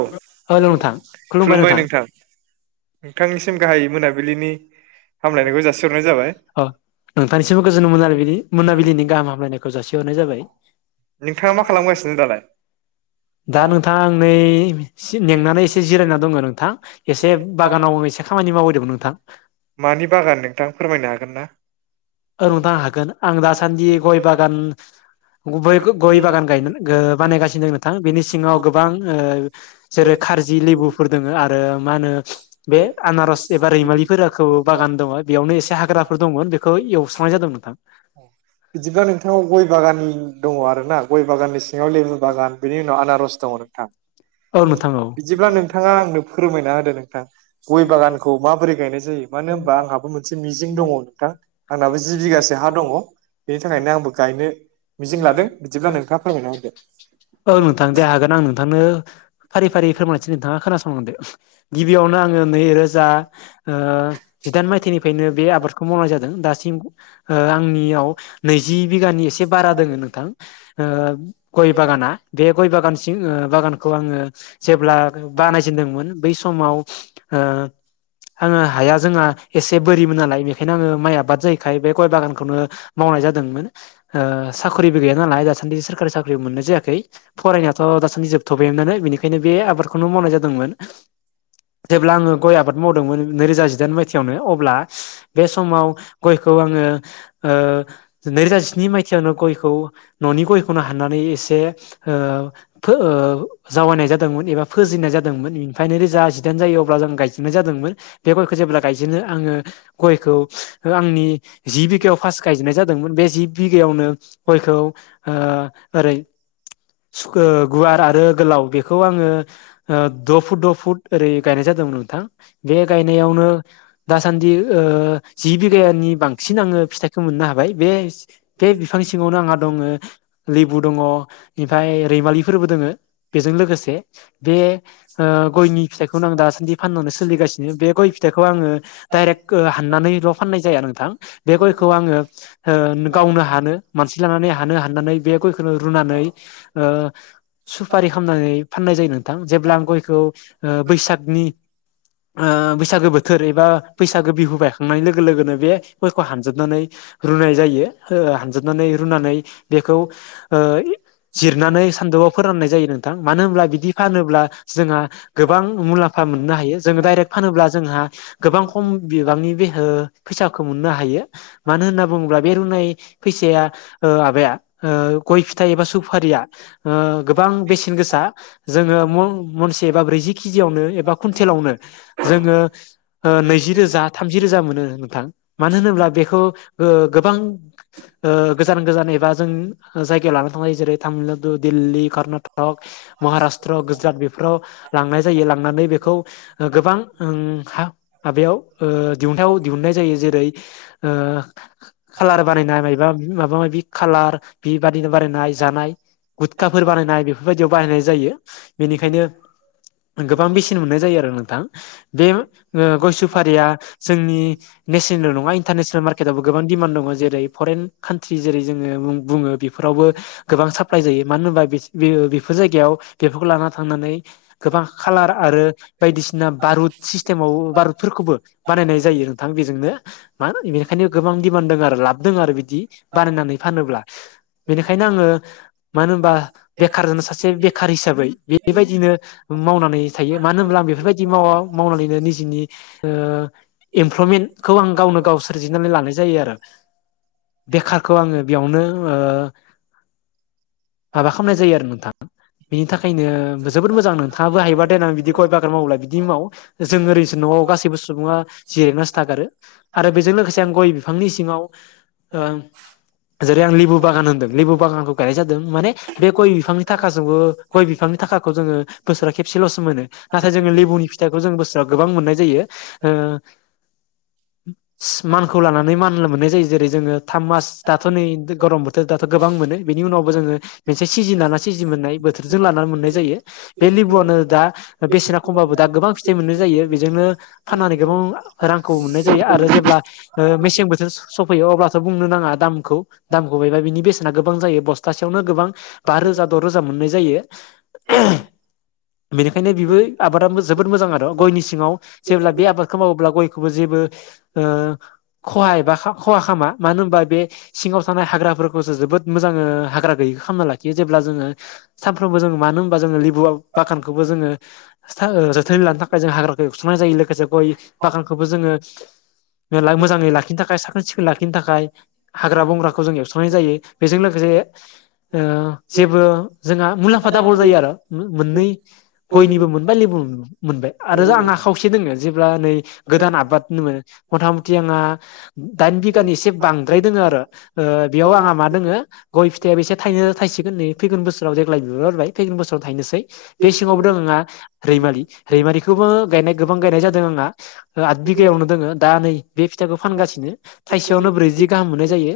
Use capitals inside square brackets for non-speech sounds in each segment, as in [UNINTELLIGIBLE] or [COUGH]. औ हेलौ नोंथां खुलुमबाय नोंथां नोंथांनिसिम नोंथांनिसिम गाहाय मोनाबिलिनि मोनाबिलिनि हामलायनायखौ जासि हरनाय जाबाय नोंथांनिसिमबो गोजोन मोनाबिलिनि मोनाबिलिनि गाहाम हामलायनायखौ जासि हरनाय जाबाय [INAUDIBLE] नोंथांङा मा खालामगासिनो दा नोंथां नै मेंनानै एसे जिरायना दङ नोंथां एसे बागानाव आं एसे खामानि मावहैदोंमोन नोंथां मानि बागान नोंथां फोरमायनो हागोन ना? ओ नोंथांनो हागोन आं दासान्दि गय बागान [UNINTELLIGIBLE] गय बागान गाय बानायगासिनो दं नोंथां बेनि सिङाव गोबां जेरै खारजि लेबुफोर दङ आरो मा होनो बे आनारस एबा रैमालिखौ बागान दङ बेयावनो एसे हाग्राफोर दङमोन बेखौ एव बिदिब्ला नोंथांनाव गय बागाननि दङ आरो ना गय बागाननि सिङाव लेबु बागान बिनि उनाव आनारस दङ नोंथां औ नोंथां औ बिदिब्ला नोंथाङा आंनो फोरमायना होदो नोंथां। गय बागानखौ माबोरै गायनाय जायो मानो होनबा आंहाबो मोनसे मिजिं दङ नोंथां आंनाबो जि बिगसो हा दङ बेनि थाखायनो आंबो गायनो मिजिं लादों बिदिब्ला नोंथाङा फोरमायना होदो औ नोंथां दे हागोन आं नोंथांनो फारि फारि फोरमायसै नोंथाङा खोनासंलांदो। गिबियावनो आं नै रोजा ओ जिदाइन मायथाइनिफ्रायनो बे आबादखौ मावनाय जादों दासिम आंनियाव नैजि बिगानि एसे बारा दोङो नोंथां ओ गय बागाना बे गय बागानसिम बागानखौ आंङो जेब्ला बानायजेनदोंमोन बै समाव ओङो हाया जोंहा एसे बोरिमोन नालाय बेखायनो आङो माइ आबाद जायैखाय बे गय बागानखौनो मावनाय जादोंमोन साख्रिबो गैया नालाय दासान्दि सोरखारि साख्रि मोननाय जायाखै फरायनायाथ' दासान्दि जोबथ'बायोनोमोन बेनिखायनो बे आबादखौनो मावनाय जादोंमोन जेब्ला आंङो गय आबाद मावदोंमोन नैरोजा जिदाइन मायथाइ अब्ला बे समाव गयखौ आंङो नैरोजा जिनै मायथायावनो गयखौ न'नि गयखौनो हाननानै जावायनाय एबा जादोंमोन बा फोजेननाय जादोंमोन ओनफ्राय अब्ला जों जादोंमोन। बे गयखौ जेब्ला गायजेनो आङो गयखौ आंनि जि बिगायाव फार्स् गायजेेननाय जादोंमोन बे जि बिगायावनो गयखौ ओरै गुवार आरो गोलाव बेखौ आङो द' फुट द' फुट ओरै गायनाय जादोंमोन नोंथां बे गायनायावनो दासान्दि ओ जि बिगानि बांसिन आङो फिथाइखौो मोननो हाबाय बे बे बिफां सिङावनो आंहा दङ लेबु दङ ओमफ्राय रैमालिफोरबो दङो बेजों लोगोसे बे ओ गयनि बेखौनो आं दासान्दि फानननानैनो सोलिगासिनो बे गय फिथाइखौ खौ आङो डाइरेक्ट हाननानैल' फाननाय जाया नोंथां बे गयखौ आङो ओ गावनो हानो मानसि लानानै हानो हाननानै बे गयखौनो रुनानै ओ सुफारि खालामनानै फाननाय जायो नोंथां जेब्ला आं गयखौ ओ बैसागनि ओ बैसागोबोथोर बोथोर एबा बैसागु बिहु बायखांनाय लोगो लोगोनो बे गयखौ हानजाबनानै रुनाय जायो ओ हानजाबनानै रुनानै बेखौ ओ जिरनानै सानदौआव फोराननाय जायो नोंथां मानो होनोमब्ला बिदि फानोब्ला जोंहा गोबां मुलाम्फा मोननो हायो जोङो डाइरेक्ट फानोब्ला जोंहा गोबां खम बिबांनि बे फैसाखौ मोननो हायो मानो होनना बुङोब्ला बे रुनाय फैसाया माबाया गय फिथाइ एबा सुफारिया गोबां बेसेन गोसा जोङो मुनसे एबा ब्रै केजियावनो एबा कुइेलावनो जोङो नैजि रोजा थामजि रोजा मोनो नोंथां मानो होनोब्ला बेखौ ओ गोबां गोजान गोजान एबा जों जायगायाव ला थांङो जेरै तामिलनाडु, दिल्ली, कर्नाटक, महाराष्ट्र, गुजरात बेफोराव लांनाय जायो लांनानै बेखौ गोबां हा बेयाव दिहुनथाइाव दिहुनन्नाय जायो जेरै खाालार बानायनाय मा माबा माबि खाालार बेबादिनो बानायनाय जानाय गुटखाफोर बानायनाय बेफोरबायदियाव बाहायनाय जायो बेनिखायनो गोबां बेसेन मोननाय जायो आरो नोंथां बे गयसुफारिया जोंनि नेसनेल नङा इन्टारनेसनेल मार्केटावबो गोबां दिडिमान्ड दङ जेरै फरेन कान्ट्रि जेरै जोङो बुङो बेफोरावबो गोबां साप्लााय जायो मानो होनबा बेफोर जायगायाव बेफोरखौ लाना थांनानै गोबां खालार आरो बायदिसिना बारुद सिस्टेम बारुदफोरखौबो बानायनाय जायो नोंथां बेजोंनो मा बेनिखायनो गोबां दिमान दं आरो लाब दोंङो आरो बिदि बानायनानै फानोब्ला बेनिखायनो आंङो मानो होनबा बेखार जानाय सासे बेखार हिसाबै बेबायदिनो मावनानै थायो मानो होनब्ला आं बेफोरबायदि मावा मावनानैनो एमप्लमेन्टखौ आं गावनो गाव सोरजिनानै लानाय जायो आरो बेखारखौ आङो बेयावनो माबा खालामनाय जायो आरो नोंथाङा बेनि थाखायनो जोबोद मोजां नोंथां नोंथाङाबो होयोब्ला देनां बिदि गय बागान माव न'आव गासैबो सुबुङा जिरायनासो थागारो आरो बेजों लोगोसे आं गय बिफांनि सिङाव जेरै आं लेबु बागान होनदों लेबु बागानखौ गायनाय जादों माने बे गय बिफांनि थाखाजोंबो गय बिफांनि थाखाखौ जोङो बोसोराव खेसेलसो मोनो नाथाय जोङो लेबुनि फिथाइखौ जों बोसोराव गोबां मोननाय मानखौ लानानै मान मोननाय जायो जेरै जोङो थाम मास दाथ' नै गरम बोथोर दाथ' गोबां मोनो बेनि उनावबो जोङो मोनसे सिजि लाना सिजि मोननाय बोथोरजों लानानै मोननाय जायो बे लेबुआनो दा बेसेना खमबाबो दा गोबां फिथाइ मोनाय जायो। बेजोंनो फाननानै गोबां रांखौ मोननाय जायो आरो जेब्ला मेसें बोथोर सफैयो अब्लाथ' बुंनो नाङा दामखौ दामखौ बायबा बिनि बेसेना गोबां जायो बस्थासेयावनो गोबां बा रोजा द' रोजा मोननाय जायो। बेनिखायनो बेबो आबादाबो जोबोद मोजां आरो गयनि सिङाव जेब्ला बे आबादखौ मावोब्ला गयखौबो जेबो खहा एबा खहा खालामा मानो होनबा बे सिङाव थानाय हाग्राफोरखौसो जोबोद मोजाङ हाग्रा गैयिखौ खालामना लाखियो जेब्ला जोङो सानफ्रोमबो जोो मानो होनबा जोङो लेबुआव बागानखौबो जोङो जोथोनै लानो थाखाय जों हाग्रा एवस्रांनाय जायो लोगोसे गय बागानखौबो जोङो मेर मोजाङै लाखिनो थाखाय साखोन सिखोन लाखिनो थाखाय हाग्रा बंग्राखौ जों एवस्रांनाय जायो बेजों लोगोसे जेबो जोंहा मुलाम्फा दाबल जायो आरो। मोननै गयनिबो मोनबाय लेबुनि मोनबाय आरो आंहा खावसे दोङो जेब्ला नै गोदान आबाद होनोमोन मथा मथि आंहा दाइन बिगानि एसे बांद्राय दोङो आरो बेयाव आंहा मा दङो गय फिथाइाबो एसे थाइनै थायसिगोन नै फैगोन बोसोराव देग्लाय बिहारारबाय फैगोन बोसोराव थायनोसै बे सिङावबो दं आंहा रैमालि रैमालि गोबां गायनाय जादों आंहा आद बिगायानो दङ दा नै बे फिथाइखौ फानगासिनो थाइसेयावनो बैज्रि गाहाम मोन्नाय जायो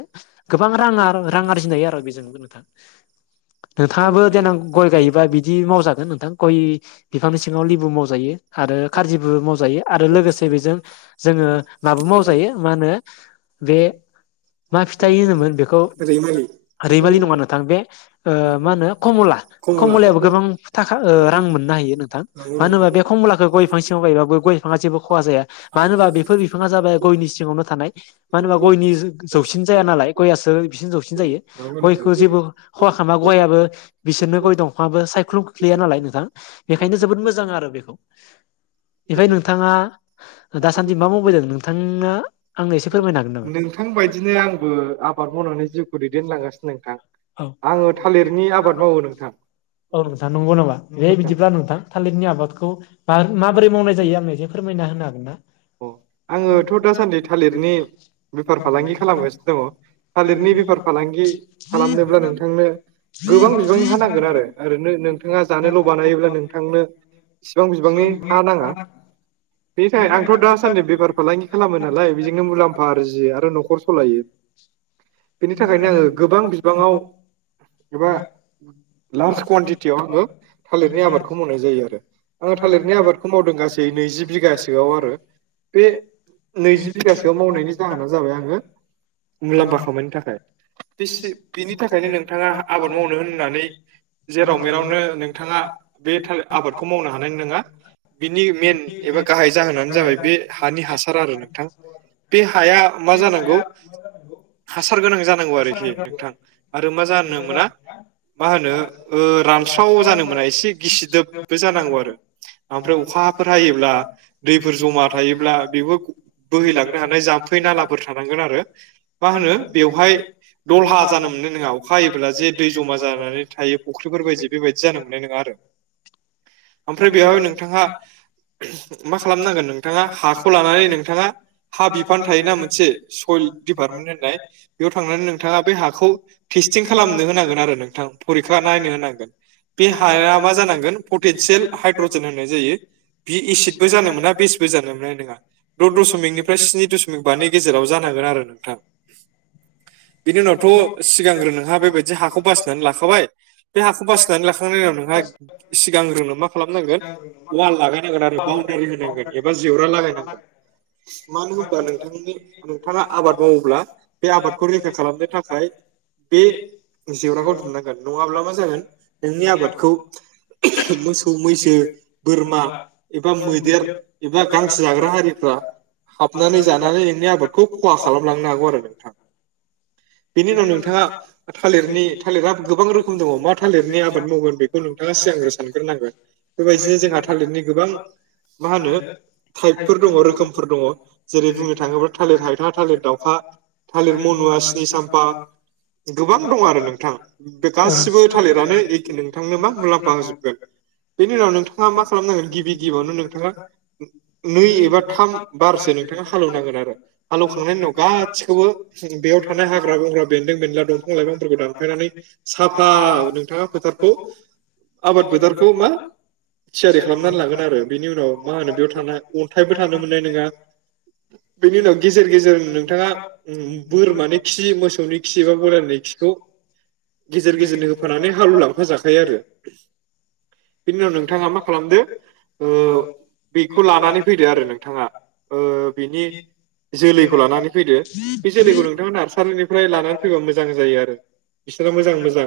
गोबां रां आरजि नो हायो नोंथां आबो देनां गय गायोब्ला जागोन नोंथां गय बिफांनि सिङाव लिबु मावजायो आरो खारजिबो मावजायो आरो लोगोसे बेजों जोङो माबो मावजायो मा होनो बे मा फिथाइ होनोमोन बेखौ ओरै मारै रैमालि नङा नोंथां बे मा होनो कमला कमला कमलाबो नंगौ गोबां थाखा रां नोंथां मोननो हायो नोंथां नंगौ मानो नोंथां होनबा बे खम गय बिफां सिङाव गायबाबो गय बिफाङा जेबो खहा जाया मानो होनबा बेफोर बिफाङा जाबाय गयनि सिङावनो थानाय मानो होनबा गयनि जौसिन जाया नालाय गयसो बिसिनि जौसिन जायो गयखौ जेबो खहा खालामा गयाबबो बिसोरनो गय दंफांआबो सायख्लुम गैया नालाय नोंथां बेखायनो जोबोद मोजां आरो बेखौ ओमफ्राय नोंथाङा दासान्दि मा मावबाय जादों नोंथाङा आंनो एसे फोरमायनो नोंथां बायदिनो आंबो आबाद मावनानै जिउखौ दैदेनलांगासिनो नोंथां हागोन नामा आङो थालिरनि आबाद मावो नोंथां [UNINTELLIGIBLE] औ औ नोंथां नंगौ नामा बे बिदिब्ला नोंथां थलिरनि आबादखौ माबोरै मावनाय जायो आंनिनो एसे फोरमायना होनो हागोन ना ना अ आङोथ' दासान्दि थालिरनि बेफार फालांगि खालामगासिनो दङ थालिरनि बेफार फालां फालांगि खालामनोब्ला नोंथांनो गोबां बिबांनि हा नांगोन आरो ओरैनो नोंथाङा जानोल' बानायोब्ला नोंथांनो इसिबां बिबांनि हा नाङा बेनि थाखाय आं त दासान्दै बेफार फालांगि खालामो नालाय बेजोंनो मुलाम्फा आरजियो आरो न'खर सालायोनि बेनि थाखायनो आङो गोबां बिबाङाव एबा लार्ज कुवानटिटियाव आङो थालिरनि आबादखौ मावनाय जायो आरो आङो थालिरनि आबादखौ मावदों गासै नैजि बिगासोआव आरो बे नैजि बिगासोआव मावनायनि जाहोना जाबाय आङो मुलाम्फा खामनो थाखाय बिनि थाखायनो नोंथाङा आबाद मावनो होननानै जेराव मेरावनो नोंथाङा बे थालिर आबादखौ मावनो हानाय नङा। बिनि मेन एबा गाहाय जाहोनानो जाबाय बे हानि हासार आरो नोंथां बे हाया मा जानांगौ हासार गोनां जानांगौ आरोखि नोंथां आरो मा जानो मोना मा होनो रानस्राव जानो मोना एसे गिसिदोबबो जानांगौ आरो ओमफ्राय अखा फोर हायोब्ला दैफोर जमा थायोब्ला बेबो बोहैलांनो हानाय जाम्फै नालाफोर थानांगोन आरो मा होनो बेवहाय दलहा जानो मोननाय नङा अखा हायोब्ला जे दै जमा जानानै थायो फुख्रिफोर बायदि बेबायदि जानो मोननाय नङा आरो। ओमफ्राय बेवहाय नोंथाङा मा खालामनांगोन नों नोथांङा हाखौ लानानै नोंथाङा हा बिफान थायोना मोन सयेल दिपारटमेनट होननाय बेयाव थांनानै नोंथाङा बे हाखौ टेस्टिं खालामनो होनांगोन आरो नोंथां परिखा नायनो होनांगोन बे हाया मा जानांगोन पटि सेल हायड्रजेन होनाय जायो बि एसिदबो जानो मोना बे होजानो मोननाय नङा द' दशठदमिकनिफ्राय स्नि दशमिक बानि गेजेराव जानांगोन आरो नोंथां बिनि उनावथ' सिगांग्रो नोंहा बेबायदि हाखौ बासिनानै लाखाबाय बे हाखौ बासिनानै लाखांनायनि उनाव नोंहा सिगांग्रोंनो मा खालामनांगोन वाल लागायनो नांगोन आरो बाउणडारि होनांगोन एबा जेवरा लागायनांगोन मानो होनबा नोंथांनि नोंथाङा आबाद मावोब्ला बे आबादखौ रैखा खालामनो थाखाय बे जेवराखौ दुंनांगोन नङा माब्लाबा जागोन नोंनि आबादखौ मोसौ मैसो बोरमा एबा मैदेर एबा गांसो जाग्रा हारिफ्रा हाबनानै जानानै नोंनि आबादखौ खहा खालामलांनो हागौ आरो नोंथां बेनि उनाव नोंथाङा थालिरनि थालिरा गोबां रोखोम दङ मा थालिरनि आबाद मावगोन बेखौ नोंथाङा सिगांग्रो सानग्रोनांगोन बेबायदिनो जोंहा थालिरनि गोबां मा होनो थाइफोर दङ रोखोमफोर दङ जेरै बुंनो थाङोॅब्ला थालिर माइला थालिर लावफ थालिर मलुवा सिनि साम फा गोबां दं आरो नोंथां बे गासिबो थालिरानो औ नोंथांनो मा मुलाम्फा होजोबगोन बेनि उनाव नोंथाङा मा खालामनांगोन गिबि गिबियावनो नोंथाङा नै एबा थाम बारसो नोंथाङा हालेवनांगोन आरो हालेवखांनायनि उनाव गासिखौबो बेयाव थानाय हाग्रा बेन्दों बेनला दंफां लाइफांफोरखौ दानफायनानै साफा नोंथांङा फोथारखौ आबाद फोथारखौ मा थियारि खालामना लागोन आरो बिनि उनाव मा होनो अन्थायबो थानो मोननाय नोंङा बेनि उनाव गेजेर गेजर नोंथाङा बोरमानि खि मो खि एबा बयलारनि खिखौ गेजेर गेजेरनि होफानानै हालेव लांफा जाखायो आरो बिनि उनाव नोंथाङा मा खालामदो ओ बेखौ लानानै फैदो आरो नोंथाङा ओ बिनि जोलैखौ लानानै फैदो बे जोलैखौ नोंथाङा नार्सारिनिफ्राय लानानै फैबा मोजां जायो आरो बिसोरो मोजां मोजां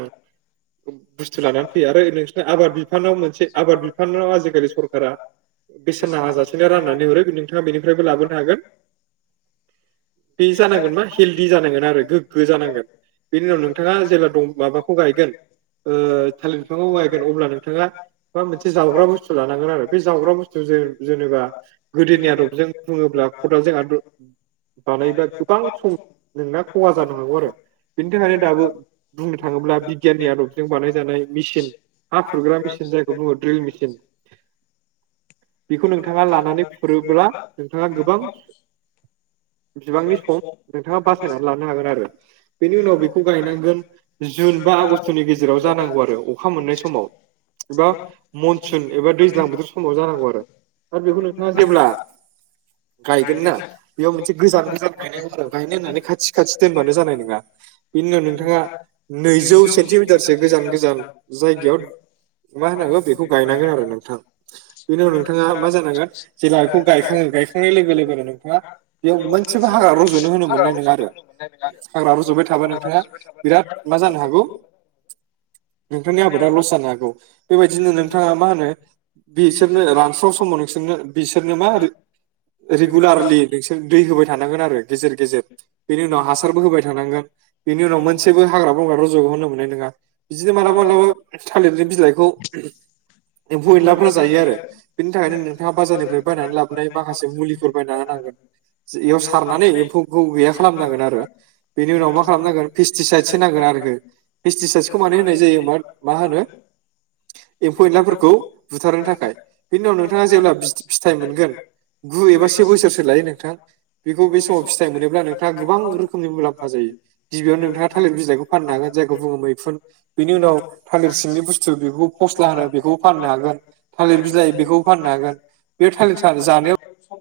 बुस्थु लानानै फैयो आरो नोंसोरना आबाद बिफानाव मोनसे आबाद बिफानाव आजिखालि सरकारा बेसेन नाङाजासेनो राननानै हरो नोंथाङा बेनिफ्रायबो लाबोनो हागोन। बे जानांगोन मा हेलदि जानांगोन आरो गोग्गो जानांगोन बेनि उनाव नोंथाङा जेब्ला दं माबाखौ गायगोन ओ थालिर बिफांखौ गायगोन अब्ला नोंथाङा माबा मोनसे जावग्रा बुस्थु लानांगोन आरो बे जावग्रा बुस जे-जेनेबा गोदोनि आदबजों बुङोब्ला खदालजों आद बानायबा गोबां सम नोंना खहा जानो हागौ आरो बिनि थाखायनो दाबो बुंनो थाङोब्ला बिगियाननि आदबजों बानायजानाय मेसिन हा फुरग्रा मेसिन जायखौ बुङो द्रिल मेचिन। बेखौ नोंथाङा लानानै फुरोब्ला नोंथाङा गोबां बिबांनि सम नोंथाङा बासायनानै लानो हागोन आरो बेनि उनाव बेखौ गायनांगोन जुन बा आगष्ट'नि गेजेराव जानांगौ आरो अखा मोननाय समाव एबा मनसुन एबा दैज्लां बोथोर समाव जानांगौ आरो आरो बेखौ नोंथाङा जेब्ला गायगोन ना बेयाव मोनसे गोजान गोजान गायनांगौ आरो गायनो होननानै खाथि खाथि दोनबानो जानाय नोङा बेनि उनाव नोंथाङा नैजौ सेन्टिमिटारसो गोजान गोजान जायगायाव मा होनांगौ बेखौ गायनांगोन आरो नोंथां बेनि उनाव नोंथाङा मा जानांगोन जेब्ला बेखौ गायखाङो गायखांनाय लोगो लोगोनो नोंथाङा बेयाव मोनसेबो रज'नो होनो हाग्रा मोननाय नङा आरो रज'नो होनो मोननाय नङा आरो हाग्रा रज'बाय थाबा नोंथाङा बिराद मा जानो हागौ नोंथांनि आबादा लस जानो हागौ बेबायदिनो नोंथाङा मा होनो बिसोरनो रानस स्राव समाव नोंसोरनो बिसोरनो मा रेगुलारलि नोंसोर दै होबाय थानांगोन आरो गेजेर गेजेर बेनि उनाव हासारबो होबाय थानांगोन बेनि उनाव मोनसेबो हाग्रा बंग्रा रज होनो मोननाय नोङा बिदिनो मालाबा मालाबा थालिरनि बिलाइखौ एम्फौ एनलाफ्रा जायोआरो बिनि थाखायनो नोंथाङा बाजारनिफ्राय बायनानै लाबोनाय माखासे मुलिफोर बायना होनांगोन बेयाव सारनानै एम्फौखौ गैया खालामनांगोन आरो बेनि उनाव मा खालामनांगोन फेस्टिसाइद नांगोन आरोखि फेस्टिसाइदखौ मा नाय जायोमोन मा माहोनो एम्फौ एनलाफोरखौ बुथारनो थाखाय बिनि उनाव नोंथाङा जेब्ला फि-फि-फिथाइ मोनगोन गु एबा से बोसोरसो लायो नोंथां बेखौ बे समाव फिथाइ मोनोब्ला नोंथाङा गोबां रोखोमनि मुलाम्फा जायो गिबियावनो नोंथाङा थालिर बिलाइखौ फाननो हागोन जायखौ बुङो मैखुन। बेनि उनाव थालिर सिंनि बुस्थु बेखौ फस्ला होनो बेखौबो फाननो हागोन थालिर बिलाइ बेखौबो फाननो हागोन बे थालिर था जानायाव